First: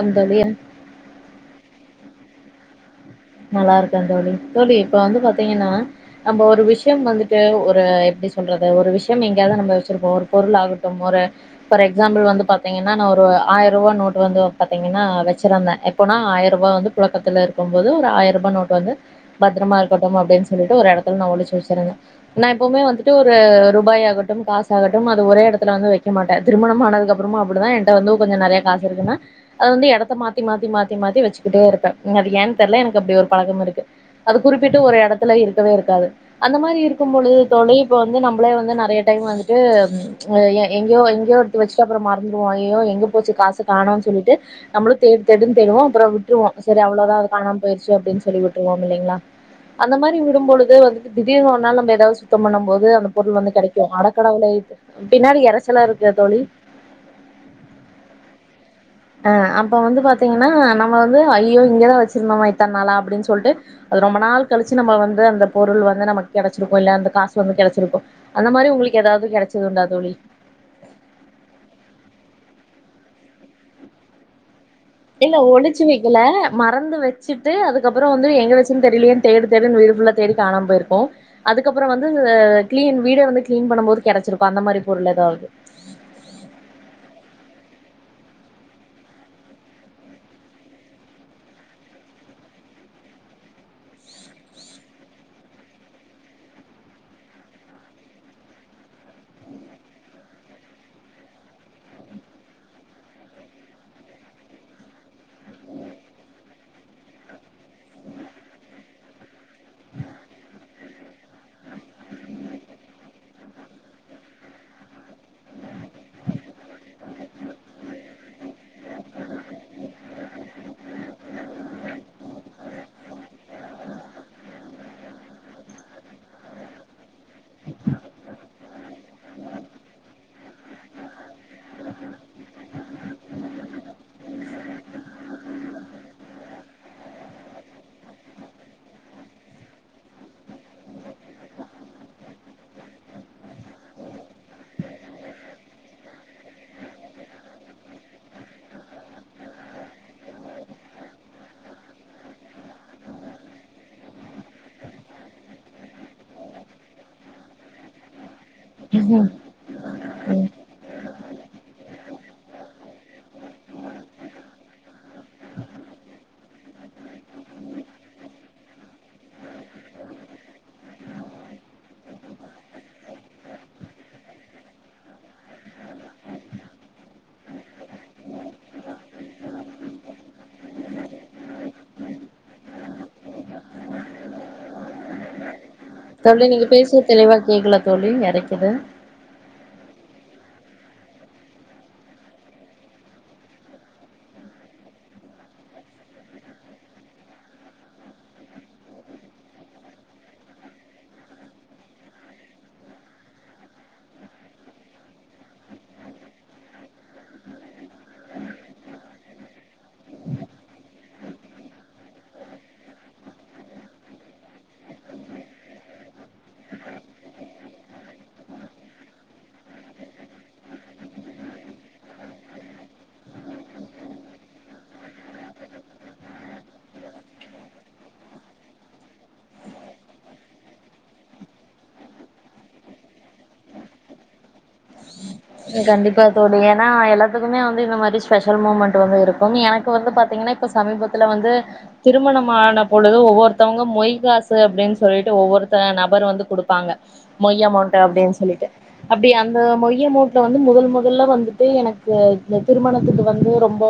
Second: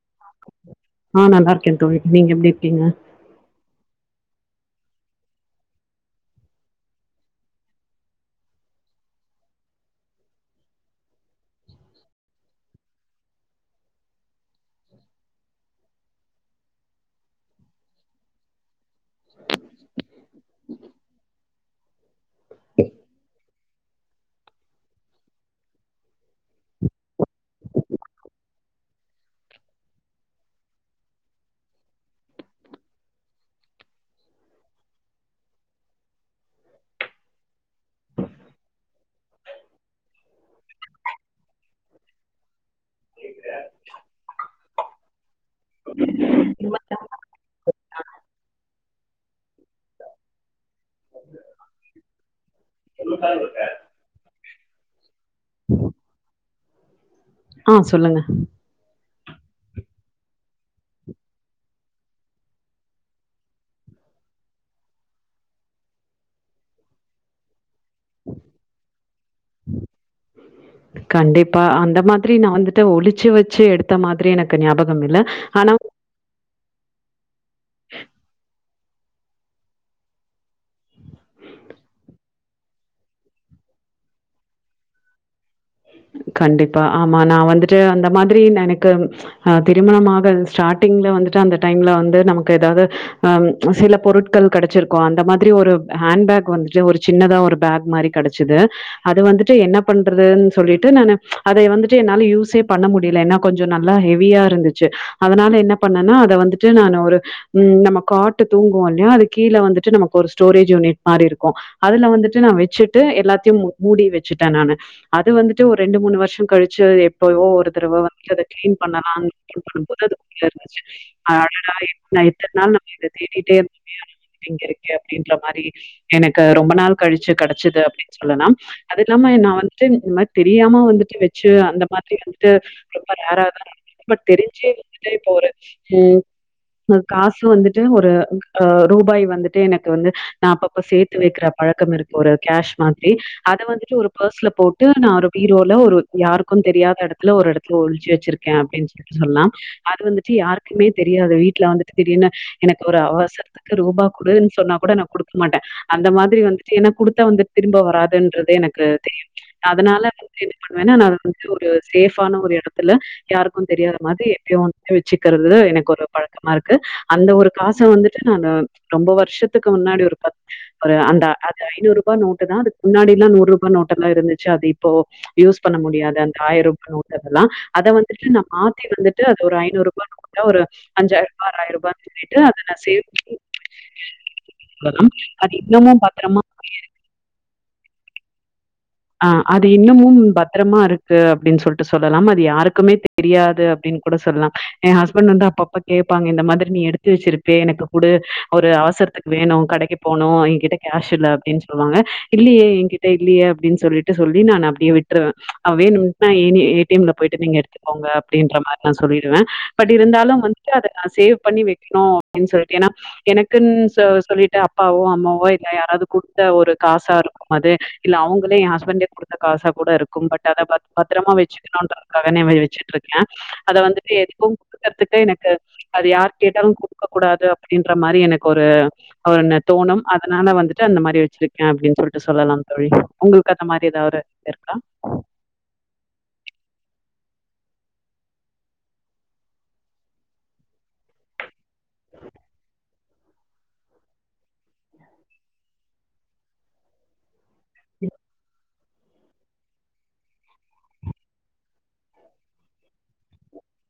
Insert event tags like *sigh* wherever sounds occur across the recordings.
come தோழி நான் நல்லயிருக்கேன் தோழி நீங்க எப்படி இருக்கீங்க நல்லா இருக்கேன் தோழி தோழி இப்ப வந்து பாத்தீங்கன்னா நம்ப ஒரு விஷயம் வந்துட்டு ஒரு எப்படி சொல்றது ஒரு விஷயம் எங்கேயாவது நம்ம வச்சிருக்கோம் ஒரு பொருள் ஆகட்டும் ஒரு ஃபார் எக்ஸாம்பிள் வந்து பாத்தீங்கன்னா நான் ஒரு ஆயிரம் ரூபாய் நோட் வந்து பாத்தீங்கன்னா வச்சிருந்தேன் எப்போனா ஆயிரம் ரூபாய் வந்து பொழக்கத்துல இருக்கும் போது ந்து ஒருஆயிரம் ரூபாய் நோட்டு வந்து பத்திரமா இருக்கட்டும்னு அப்டின்னு சொல்லிட்டு ஒரு இடத்துலே ஒளிச்சி வச்சிருந்தேன் நான் எப்போதுமே வந்துட்டு ஒரு ரூபாய் ஆகட்டும் காசாகட்டும் அத ஒரே இடத்துல வந்து வைக்க மாட்டேன் திருமணமானதுக்கு அப்புறமும் அப்படித்தான் என்கிட்ட வந்து கொஞ்சம் நறையா காசு இருக்குனா அத வந்து இடத்தை மாத்தி மாத்தி மாத்தி மாத்தி வச்சிக்கிட்டே இருப்பேன் அது ஏனு தெர்ல எனக்கு அப்படி ஒரு பழக்கம் இருக்கு அது குறிப்பிட்டு ஒரு இடத்துல இருக்கவே இருக்காது அந்த மாதிரி இருக்கும்போது தோழி இப்போ இந்து நம்மளே நறைய டைம் வந்துட்டு எங்கயோ எங்கயோ எடுத்து வச்சுட்டு அப்புறோம் மறந்துருவோம் எங்க போச்சு காசு காணாம் சொல்லிட்டு நம்மளும் தேடு தேடுன்னு தேடுவோம் அப்புறோம் விட்டுருவோம் செரி அவ்ளோதான் காணாம போயிருச்சு அப்படின்னு சொல்லி விட்டுருவோம் இல்லைங்களா அந்த மாதிரி விடும்பொழுது வந்துட்டு திடீர்னு ஒரு நாள் நம்ம ஏதாவது சுத்தம் பண்ணும் போது அந்த பொருள் வந்து கெடைக்கும் அட கடவுளே பின்னாடி இறச்சலா இருக்குல தோழி ஆ சொல்லுங்க ஆ அப்ப வந்து பாத்தீங்கன்னா நம்ம வந்து ஐய்யோ இங்கதான் வச்சிருந்தோமா இத்தன நாளா அப்படின்னு சொல்லிட்டு அது ரொம்ப நாள் கழிச்சு நம்ம வந்து அந்த பொருள் வந்து நமக்கு கெடைச்சிருக்கும் இல்ல அந்த காசு வந்து கெடைச்சிருக்கும் அந்த மாதிரி உங்களுக்கு ஏதாவது கெடைச்சது உண்டா தோழி கண்டிப்பா அந்த மாதிரி நான் வந்துட்டு ஒளிச்சு வச்சு எடுத்த மாதிரி எனக் இல்ல ஒளிச்சு வைக்கல மறந்து வச் சுட்டு அதுக்கப்புறோம் வந்து எங்க வச் தெரியலே தேடு தேடுன்னு தேடி வீடு ஃபுல்லா தேடி காணாம போயிருக்கும் அதுக்கப்புறோம் வந்து களீன் வீடே வந்து கிளீன் பண்ண போது கெடைச்சிருக்கும் அந்த மாதிரி பொருள் ஏதாவது கண்டிப்பா ஆமா நான் வந்துட்டு அந்த மாதிரி எனக்கு அ திருமணமாக ஸ்டார்டிங்ல வந்துட்டு அந்த டைம்ல வந்து நமக்கு ஏதாவது அ சில பொருட்கள் கெடைச்சிருக்கும் அந்த மாதிரி ஒரு ஹேண்ட்பேக் வந்துட்டு ஒரு சின்னதா ஒரு பேக் மாதிரி கெடைச்சிது அது வந்துட்டு என்ன பண்றது சொல்லிட்டு நானு அதை வந்துட்டு என்னால யூஸே பண்ண முடியல ஏன்னா கொஞ்சம் நல்லா ஹெவியா இருந்துச்சு அதனால என்ன பண்ணேன்னா அதை வந்துட்டு நான் ஒரு ம் நம்ம காட்டு தூங்குவோம் இல்லையா அது கீழ வந்துட்டு நமக்கு ஒரு ஸ்டோரேஜ் யூனிட் மாரி இருக்கும் அதுல வந்துட்டு நான் வச்சுட்டு எல்லாத்தையும் மூடி வச்சுட்டேன் நானு அது வந்துட்டு ஒரு ரெண்டு மூணு வருஷம் கழிச்சு எப்போ ஒரு தடவை வந்துட்டு அதை கிளீன் பண்ணலாம் பண்ணும்போது அது இருந்துச்சு என்னடா எத்தனை நாள் நம்ம இத தேட்டிட்டே இருந்தோமே அப்படின்ற மாதிரி எனக்கு ரொம்ப நாள் கழிச்சு கெடைச்சுது அப்படின்னு சொல்லலாம் அது இல்லாம நான் வந் துட்டு இந்த மாரி தெரியாம வந்து வச்சு அந்த மாதிரி வந்துட்து ரொம்ப ரேர்ரா தான் தெரிஞ்சே வந்து இப்ப ஒரு காசு வந்துட்டு ரூபாய் வந்து எனக்கு வந்து நான் அப்பப்ப சேர்த்து வைக்கிற பழக்கம் இருக்கு ஒரு கேஷ் மாதிரி அத வந்துட்டு ஒரு பர்ஸ்ல போட் ட்டு நான் ஒரு பீரோல ஒரு யாருக்கும் தெரியாத இடத்துல ஒரு இடத்துல ஒழிச்சி வச்சிருக்கேன் அப்படின்னு சொல்லிட்டு சொல்லாம் அது வந்துட்டு யாருக்குமே தெரியாது வீட்டுல வந்துட்டு திடீர்னு எனக்கு ஒரு அவசரத்துக்கு ரூபா குடுன்னு சொன்னா கூட நான் குடுக்க மாட்டேன் அந்த மாதிரி வந்துட்டு ஏன்ன குடுத்தா வந்துட்டு திரும்ப வராதுன்றது எனக் கு ம் தெரியும் அதனால வந்து ம் என்ன பண்ணுவேன்னா நான் வந்து ஒரு சேஃபான ஒரு இடத்துல யாருக்கும் தெரியாத மாதிரி எப்பயோ வந்து வச்சுக்கிறது எனக்கு ஒரு பழக்கமா இருக்கு அந்த ஒரு காசும் வந்துட்டு நான் ரொம்ப வருஷத்துக்கு முன்னாடி ஒருக்கா அந்த அது ஐநூறு ரூபாய் நோட்டு தான் அதுக்கு முன்னாடி எல்லாம் நூறு ரூபா நோட்டா எல்லாம் இருந்துச்சி ஷாதீப்போ யூஸ் பண்ண முடியாது அந்த ஆயிரூபா நோட்ட எல்லா அத வந்துட்டு நா மாத்தி வந்துட்டு அது ஒரு ஐநூறு ரூபா நோட்ட ஒரு அஞ்சாயிரரூபாய் ஆறாயிரரூபானு சொல்லிட்டு அத நா சேத்து வச்சிருக்க *inaudible* தம்பி நீங்க பேசு தெளிவா கேக்கல தோழி எறைக்குது ஆ அது இன்னமும் பத்ரமாருக்கு அப்டின் சொல்ட்டு சொல்லலாம் அது யாருக்குமே தெரியாது அப்டின் கூட சொல்லலாம் எ ஹஸ்பண்ட் வந்து அப்பப்ப கேபாங்க இந்த மாதிரி நீ எடுத்து வச்சிருப்பே எனக்கு குடு ஒரு அவசரத்துக்கு வேணும் கடைக்கு போணும் என்கிட்ட கேஷ் இல்ல அப்டின் சொல்வாங்க இல்லியே எங்கிட்ட இல்லியே அப்டின் சொல்லிட்டு சொல்லி நா அப்டியே விட்ருவ அவா வேணுட்னா ஏணி ஏ டி எம் ல போய்ட்டு நீங்க எடுத்துக்கோங்க அப்டின்ற மாரி நா சொல்லிடுவ பட் இருந்தாலும் வந்துட்டு அத நா சேவ் பண்ணி வெக்கிணு அப்டின் சொல்லிட்டு எனா எனக்குன் சொல்லிட்டு அப்பாவோ அம்மாவோ இல்ல யாராது குடுத்த ஒரு காசாருக்கும் அது இல்ல அவுங் குளே எ ஹஸ்பண்டே குடுத்த காசா கூட இருக்கும் பட் அத பத் பத்ரமா வச்சுக்கணும்ன்றதுக்காகனே வச்சுட் இருக்க அத வந்துட்டு எதுக்கும் குடுக்கறதுக்கு எனக்கு அது யார் கேட்டாலும் குடுக்க கூடாது அப்டின்ற மாரி எனக் ஒரு ஒன்னு தோணும் அதனால வந்துட்டு அந்த மாரி வச்சிருக்க அப்டின்னு சொல்ட்டு சொல்லலாம் தோழி உங்ளுக்கு அந்த மாரி எதா ஒரு இருக்கா கண்டிப்பா தோழி எனா எல்லாத்துக்குமே வந்து இந்த மாரி ஸ்பெஷல் மூமெண்டு வந்து இருக்கும் எனக்கு வந்து பாத்தீங்கன்னா இப்ப சமீபத்துல வந்து திருமணம் ஆன பொழுது ஒவ்வொருத்தவங்க மொய் காசு அப்டின் சொல்லிட்டு ஒவ்வொருத்த நபர் வந்து குடுப்பாங்க மொய் அமௌண்ட்டு அப்டின் சொல்லிட்டு அப்டி அந்த மொய் அமௌண்ட் இதுல வந்து முதல் முதல்ல வந்துட்டு எனக்கு இந்த திருமணத்துக்கு வந்து ரொம்ப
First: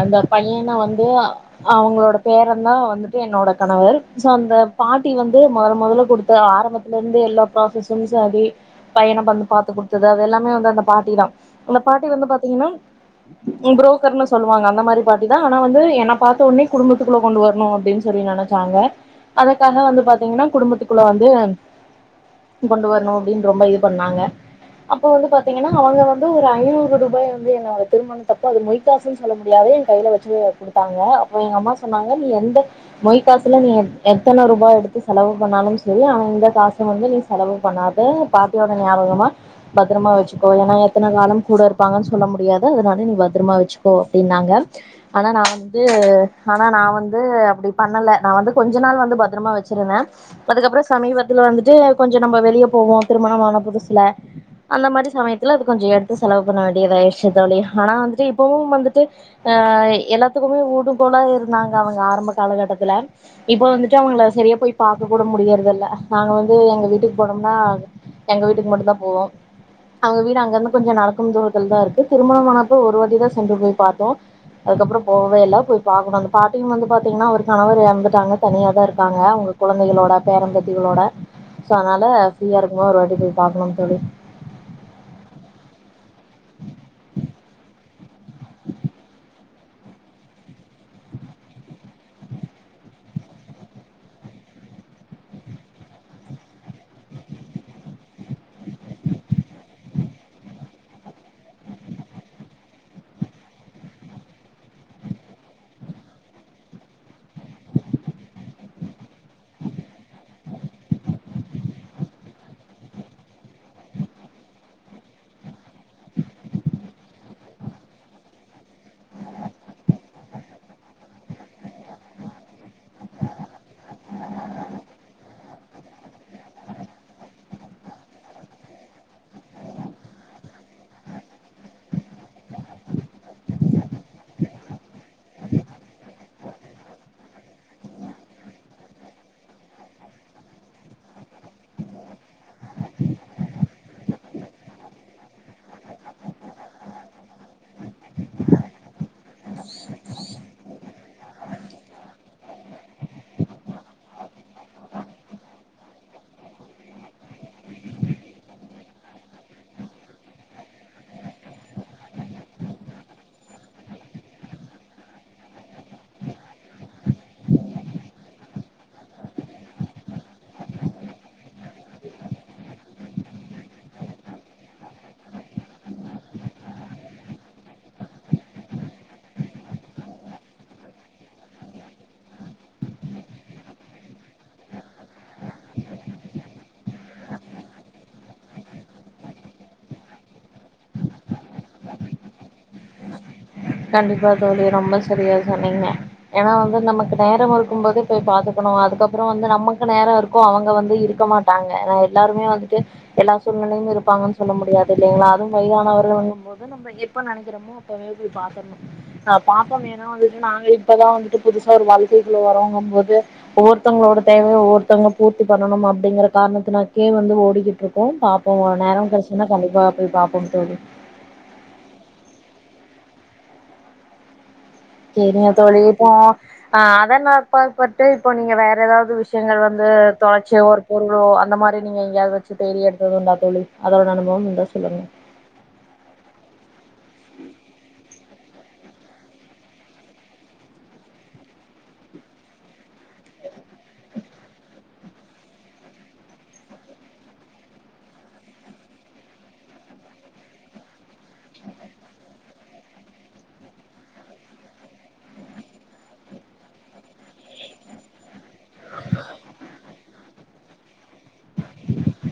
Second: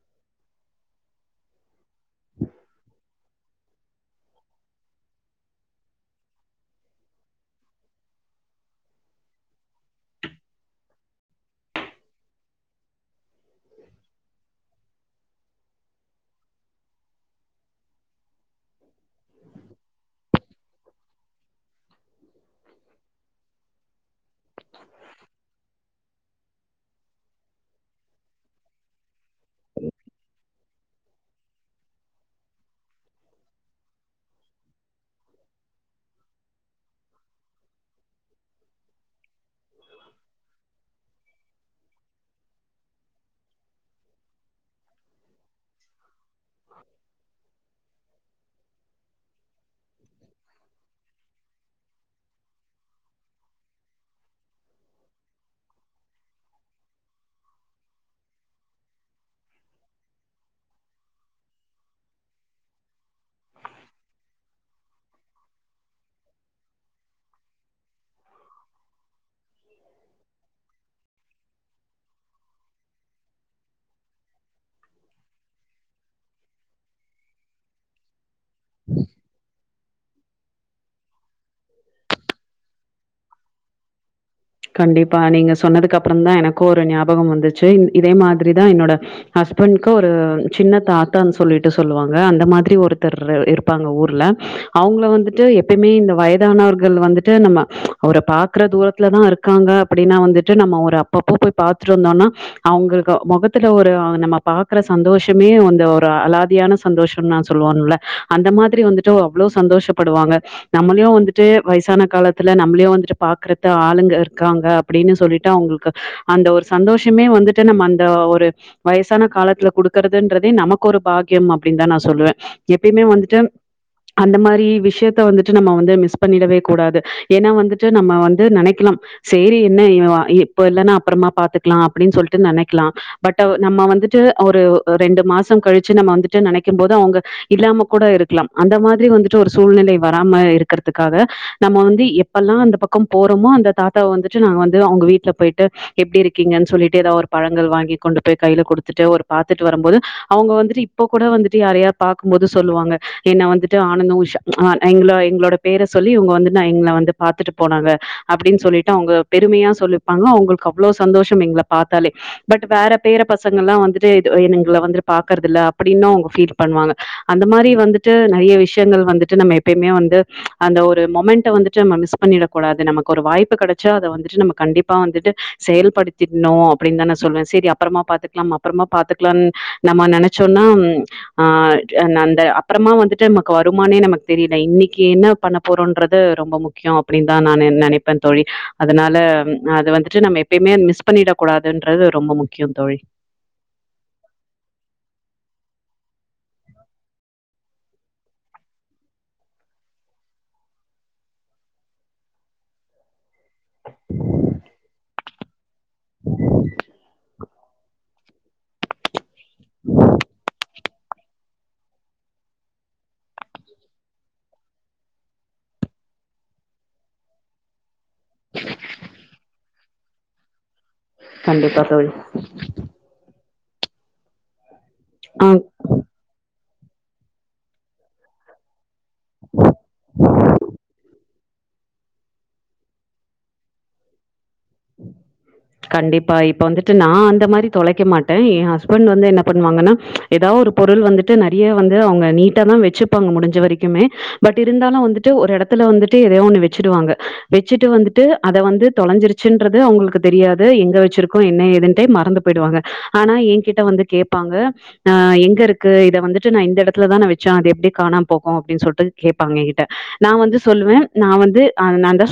அந்த பையன வந்து அ அவுங்ளோட பேரன் தா வந்துட்டு என்னோட கணவர் சோ அந்த பாட்டி வந்து மருமகளுக்கு குடுத்த ஆரம்பத்துல இருந்தே எல்லா ப்ராசஸஸும் செரி பையன வந்து பாத்து குடுத்தது அதெல்லா அதுவு அந்தந்த பாட்டி தா அந்த பாட்டி வந்து பாத்தீங்கனா ப்ரோக்கர்னு சொல்லுவாங்க அந்த மாரி பாட்டி தா ஆனா வந்து என பாத்த ஒன்னே குடும்பத்துக்குள்ள கொண்டு வர்னு அப்டின் சொல்லி நெனச் சாங்க அதுக்காக வந்து பாத்திங்கனா குடும்பத்துக்குள்ள வந்து நீ கொண்டு வரணும் அப்டின் ரொம்ப இது பண்ணாங்க இப்போ வந்து பாத்தீங்கன்னா அவுங்க வந்து ஒரு ஐநூறு ரூபாய வந்து என்னோட திருமணத்தப்போ அது மொய் காசுனு சொல்ல முடியாது எ கைல வச்சி குடுத்தாங்க அப்போ எங்கம்மா சொன்னாங்க நீ எந்த மொய் காசுல நீ எத்தன ரூபா எடுத்து செலவு பண்ணாலும் செரி அவுங்க இந்த காச வந்து நீ செலவு பண்ணாத பாட்டியோட நியாபகமா பத்திரமா வச்சுக்கோ ஏனா எத்தன காலம் கூட இருப்பாங்கன்னு சொல்ல முடியாது அதனால நீ பத்ரமா வச்சுக்கோ அப்டின்னாங்க ஆனா நா வந்து ஆனா நா வந்து அப்டி பண்ணல நா வந்து கொஞ்ச நாள் வந்து பத்ரமா வச்சிருந்த அதுக்கப்பற சமீபத்துல வந்துட்டு கொஞ்ச நம்ம வெளிய போவோ திருமணமான புதுசுல அந்த மாரி சமயத்துல அது கொஞ்சோ எடுத்து செலவு பண்ண வேண்டியதாயிடுச்சு தோழி ஆனா வந்துட்டு இப்வும் வந்துட்டு அ எல்லாத்துக்குமே ஊடும் போல இருந்தாங்க அவுங்க ஆரம்ப காலகட்டத்துல இப்போ வந்துட்டு அவுங்கள செரியா போய் பாக்க கூட முடியறது இல்ல நாங்க வந்து எங்க வீட்டுக்கு போனோம்னா எங்க வீட்டுக்கு மட்டும் தா போவோ அவங்க வீடு அங்க இருந்து கொஞ்சோ நடக்கும் தூரத்தில் தா இருக்கு திருமண ஆனப்போ ஒரு வாட்டி தா சென்று போய் பாத்தோ அதுக்கப்பற போவவே இல்ல போய் பாக்கணு அந்த பாட்டியும் வந்து பாத்தீங்னா அவர் கணவர் எறந்துடாங்க தனியா தா இருக்காங்க அவுங்ளுக் கொழந்தைகளோட பேரம்பேத்திகளோட சோ அதனால ஃப்ரீயா இருக்கும் போது ஒரு வாட்டி போய் பாக்னு தோழி கண்டிப்பா நீங்க சொன்னதுக்கு அப்றோ தா எனக்கு ஒரு ஞாபகம் வந்துச்சு இதே மாரி தா என்னோட ஹஸ்பண்டுக்கு ஒரு சின்ன தாத்தான்னு சொல்லிட்டு சொல்லுவாங்க அந்த மாரி ஒருத்தர் இருப்பாங்க ஊர்ல அவுங்கள வந்துட்டு எப்பயுமே இந்த வயதானவர்கள் வந்துட்டு நம்ம அவர பாக்குற தூரத்துலதா இருக் காங்க அப்டினா வந்துட்டு நம்ம ஒரு அப்பப்போ போய் பாத்துட்டு இருந்தோனா அவுங்ளுக்கு முகத்துல ஒரு நம்ம பாக்குற சந்தோஷமே வந்து ஒரு அலாதியான சந்தோஷம்னா சொல்லுவோம்ல அந்த மாரி வந்துட்டு அவ்ளோ சந்தோஷப்படுவாங்க நம்ளியு வந்துட்டு வயசான காலத்துல நம்ளியு வந்துட்டு பாக்றத ஆளுங்க இருக்காங்க அப்டினு சொல்லிட்டு அவுங்ளுக்கு அந்த ஒரு சந்தோஷமே வந்துட்டு நம்ம அந்த ஒரு வயசான காலத்துல குடுக்கறதுன்றதே நமக்கு ஒரு பாக்கியம் அப்டின்னு தா நா சொல்லுவ எப்பயுமே வந்துட்டு அந்த மாரி விஷ்யத்த வந்துட்டு நம்ம வந்து மிஸ் பண்ணிடவே கூடாது ஏனா வந்துட்டு நம்ம வந்து நெனைக்கலாம் செரி என்ன இவ வா இப் இல்லனா அப்பறமா பாத்துக்லா அப்டின் சொல்ட்டு நெனைக்லா பட்ட நம்ம வந்துட்டு ஒரு ரெண்டு மாசம் கழிச்சு நம்ம வந்துட்டு நெனைக்கும் போது அவுங்க இல்லாம கூட இருக்லம் அந்த மாதிரி வந்துட்டு ஒரு சூழ்நிலை வராம இருக்கறதுக்காக நம்ம வந்து எப்பெல்லா அந்த பக்கம் போறோமோ அந்த தாத் தாவ வந்துட்டு நாங்க வந்து அவுங்க வீட்ல போய்ட்டு எப்டி இருக்கீங்கன்னு சொல்லிட்டு ஏதோ ஒரு பழங்கள் வாங்கி கொண்டு போய் கைல குடுத்துட்டு ஒரு பாத்துட்டு வரும் போது அவுங்க வந்துட்டு இப்போ கூட வந்துட்டு யாரயா பாக்கும் போது சொல்லுவாங்க என்ன வந்துட்டு ஆனந்தோ உஷா ஆ எங்ளோ எங்ளோட பேரை சொல்லி இவுங்க வந்து நா எங்ள வந்து பாத்துட்டு போனாங்க அப்டின்னு சொல்லிட் டு அவுங்க பெருமையா சொல்லிப்பாங்க அவுங்ளுக் அவ்ளோ சந்தோஷம் எங்கள பாத்தாலே பட் வேற பேர பசங்கள்லா வந்துட்டு இதோ என்னுங்கள வந்துரு பாக்றதில்ல அப்டினு அவுங்க ஃபீல் பண்வாங்க அந்த மாரி வந்துட்டு நறைய விஷ்யங்கள் வந்துட்டு நம்ம எப்பயமே வந்து அந்த ஒரு மொமெண்ட வந்துட்டு நம்ம மிஸ் பண்ணிடா கூடாது நமக்கு ஒரு வாய்ப்பு கெடைச் சா அத வந்துட்டு நம்ம கண்டிப்பா வந்துட்டு செயல்படுத்திட்ணு அப்டின்னு தா நா சொல்லுவ செரி அப்றமா பாத்துக்லா அப்றமா பாத்துக்லானு நம்ம நெனைச்சோனா ஆ அந்த அப்றமா வந்துட்டு நமக்கு வருமானே நமக்கு தெரில இன்னிக்கு என்ன பண்ண போறோன்றது ரொம்ப முக்யோ அப்டின் தா நா நெனைப்ப தோழி அதனால அது வந்துட்டு நம்ம எப்பய்மே மிஸ் பண்ணிடக் கூடாதுன்றது ரொம்ப முக்கியம் தோழி கண்டிப்பா தோழி ரொம்ப செரியா சொன்னீங்க ஏனா வந்து நமக்கு நேரோ இருக்கும் போது போய் பாத்துக்கணும் அதுக்கப்றோ வந்து நமக்கு நேரோ இருக்கும் அவுங்க வந்து இருக்க மாட்டாங்க ஆ எல்லாருமே வந்துட்டு எல்லா சூழ்நிலையும் இருப்பாங்கன்னு சொல்ல முடியாது இல்லிங்ளா அதுவு வயதானவர்கள் என்னும் போது நம்ம எப்ப நெனைக்கிறமோ அப்பமே போய் பாத் ஆ பாப்போ ஏனோ வந்துட்டு நாங்க இப்பதா வந்துட்டு புதுசா வாழ்கைக்குள்ள வரோங்கும் போது ஒவ்வொருத்தங்களோட தேவையு ஒவ்வொருத்த பூர்த்தி பண்ணணு அப்டிங்ற காரணாதாகே வந்து ஓடிக்கிட்ருக் போ பாப்போ நேரோ கெடச்சுன்னா கண்டிப்பா போய் பாப்போ தோழி கண்டிப்பா தோழி இருங்க ஆஹ் தோழி இப்போ ஆ அதனாப்பப்பட்டு இப்போ நீங்க வேற ஏதாது இந்த விஷயங்கள் வந்து தொடர்ச்சியா ஒரு பொருளோ அந்த மாரி நீங்க எங்காயது வச்சு தேடி எடுத்தது உண்ட அதோட அனுபவம் உண்டு கண்டிப்பா இப்ப வந்துட்டு நா அந்த மாரி தொலைக்க மாட் ட்டே எ ஹஸ்பண்ட் வந்து என்ன பண்ணுவாங்கன்னா ஏதா ஒரு பொருள் வந்துட்டு நெறைய வந்து அவங்க நீட்டா தா வச்சுப்பாங்க முடிஞ்ச வரைக்குமே பட் இருந்தாலும் வந்துட்டு ஒரு எடத்துல வந்துட்டு எதயோ ஒன்னு வச்சுருவாங்க வச்சுட்டு வந்துட்டு அத வந்து தொலைஞ்சிருச் வச்சின்றது அவங்களுக்கு தெரியாது எங்க வச்சிருக்கோ என்ன ஏதுன்ட்டே மறந்து போயிடுவாங்க ஆனா எகிட்ட வந்து கேப்பாங்க அ எங்க இருக்கு இத வந்துட்டு நா இந்த எடத்துல தா நா வச்சே அத எப்டி காணாம போக அப்டின்னு சொல்லிட்டு கோங்க என்கிட்ட நா வந்து சொல்லுவே நா வந்து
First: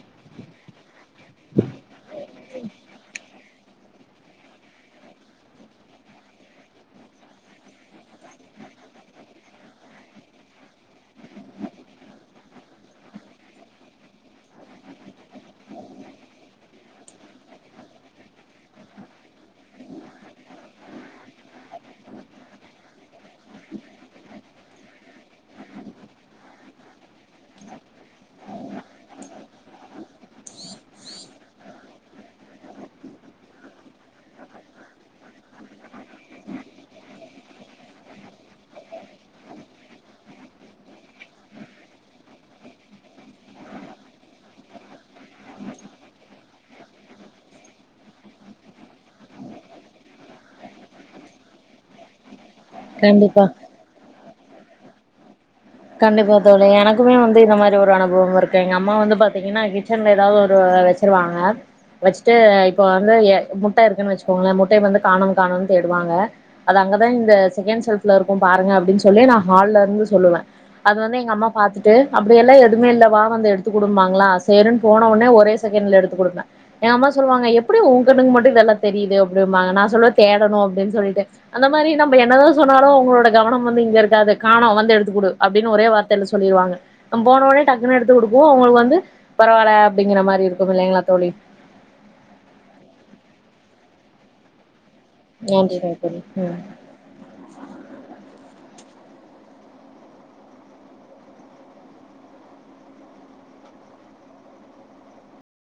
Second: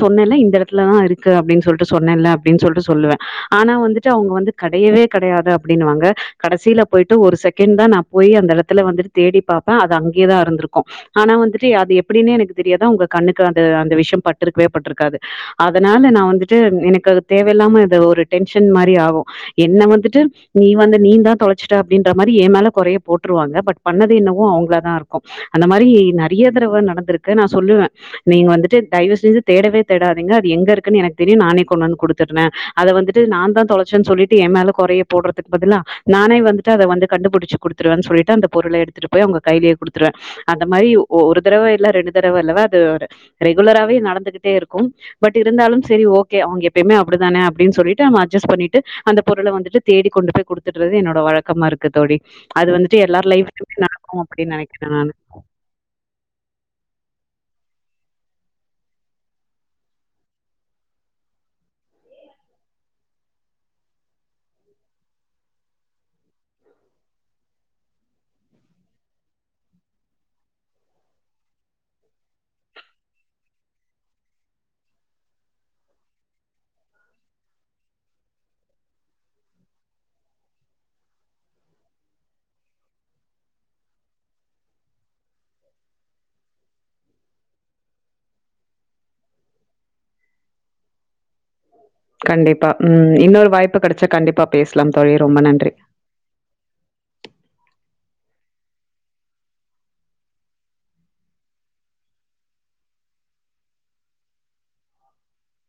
சொன்னேல்ல இந்த எடத்துலதா இருக்கு அப்டின்னு சொல்லிட்டு சொன்னேன்ல அப்டின்னு சொல்லுவே ஆனா வந்துட்டு அவுங்க வந்து கெடையவே கெடையாது அப்டின்னுவாங்க கடைசில போய்ட்டு ஒரு செகண்டு தா நா போய் அந்த எடத்துல வந்து தேடி பாப்பே அது அங்கேயே இருந்திருக்கு ஆனா வந்துட்டு அது எப்பிடினே எனக்கு தெரியாது அவுங்க கண்ணுக்கு அத அந்த விஷய பட்ருக்கவே பட்ருக்காது அதனால நா வந் ட்டு எனக்கு அது தேவயில்லாம ஒரு டென்ஷன் மாரி ஆகு என்ன வந்துட்டு நீ வந்து நீ தான் தொலைச்சுட்ட அப்படின்ற மாதிரி ஏ மேல குறைய போட்டுருவாங்க பட் பண்ணது என்னும் அவங்கள தான் இருக்கும் அந்த மார்ரி நெறைய தடவ நடந்திருக்கு நா சொல்லுவேன் நீங்க வந்துட்டு தயவு செஞ்சு தேடவே தேடாதீங்க அது எங்க இருக்குன்னு எனக் தெரியு நானே கொண்டு வந்து குடுத்துரே அத வந்துட்டு நா தா தொலைச்சன் சொல்லிட்டு ஏ மேல குறைய போடுறதுக்கு பதிலா நானே வந்துட்டு அத வந்து கண்டுபிடிச்சு குடுத்துருவேன்னு சொல்லிட்டு அந்த பொருள எடுத்துட்டு போய் அவங்க கையிலயே குடுத்துருவே அந்த மாரி ஒரு தடவ இல்ல ரெண்டு தடவ இல்லவ அது ரெகுலரவே நடந்துகிட்டே இருக்குற பட் இருந்தாலு செரி ஓகே அவுங்க எப்பயுமேப்படிதானே அப்டின்னு சொல்லிட்டு நம்ம அட்ஜஸ்ட் பண்ணிட்டு அந்த பொருள வந்துட்டு தேடி கொண்டு போய் குடுத்துட்டுறது என்னோட வழக்கமா இருக்கு தோழி அது வந்துட்டு எல்லார் கண்டிப்பா லைஃப்ல நடக்கு அப்பிடி நெனைக்கிறே நானு கண்டிப்ப தோழி எனக்குமே வந்து இந்த மாரி ஒரு அனுபவம் இருக்கு எங்க அம்மா வந்து பாத்தீங்கன்னா கிச்சன்ல ஏதாது ஒரு வச்சுருவாங்க வச்சுட்டு இப்ப வந்து முட்ட இருக்குன்னு வச்சுக்கோங்களே முட்டய வந்து காணும் காணம்னு தேடுவாங்க அது இங்கதா இந்த செகண்ட் செல்ப்ஃல இருக்கு பாருங்க அப்டின்னு சொல்லி நா ஹால்ல இருந்து சொல்லுவே அது வந்து எங்க அம்மா பாத்துட்டு அப்டியெல்லா எதுமே இல்ல வ வந்து எடுத்துக்குடும்பாங்களா சேருன்னு போன உனே ஒரே செகண்ட்ல எடுத்துக் குடுப்பே எங்க அம்மா சொல்லுவாங்க எப்புடி உ மட்டு இதெல்லா தெரியுது அப்புடிம்பாங்க நா சொல்லுவ தேடணும் அப்புடின்னு சொல்லிட்டு அந்த மாரி நம்ம என்னதா சொன்னாலு அவங்களோட கவனம் வந்து இங்க இருக்காது காணோ வந்து எடுத்துக்குடு அப்டின்னு ஒரே வார்த்தையில சொல்லிருவாங்க நம்ம போன உடனே டக்குனு எடுத்து குடுப்போ அவங்களுக்கு வந்து பரவால அப்டிங்கிற மாரி இருக்கு இல்லைங்கல தோழி கண்டிப்பா ம் இன்னொரு வாய்ப்பு கெடச்சா கண்டிப்பா பேச நன்றி மக்களே ம்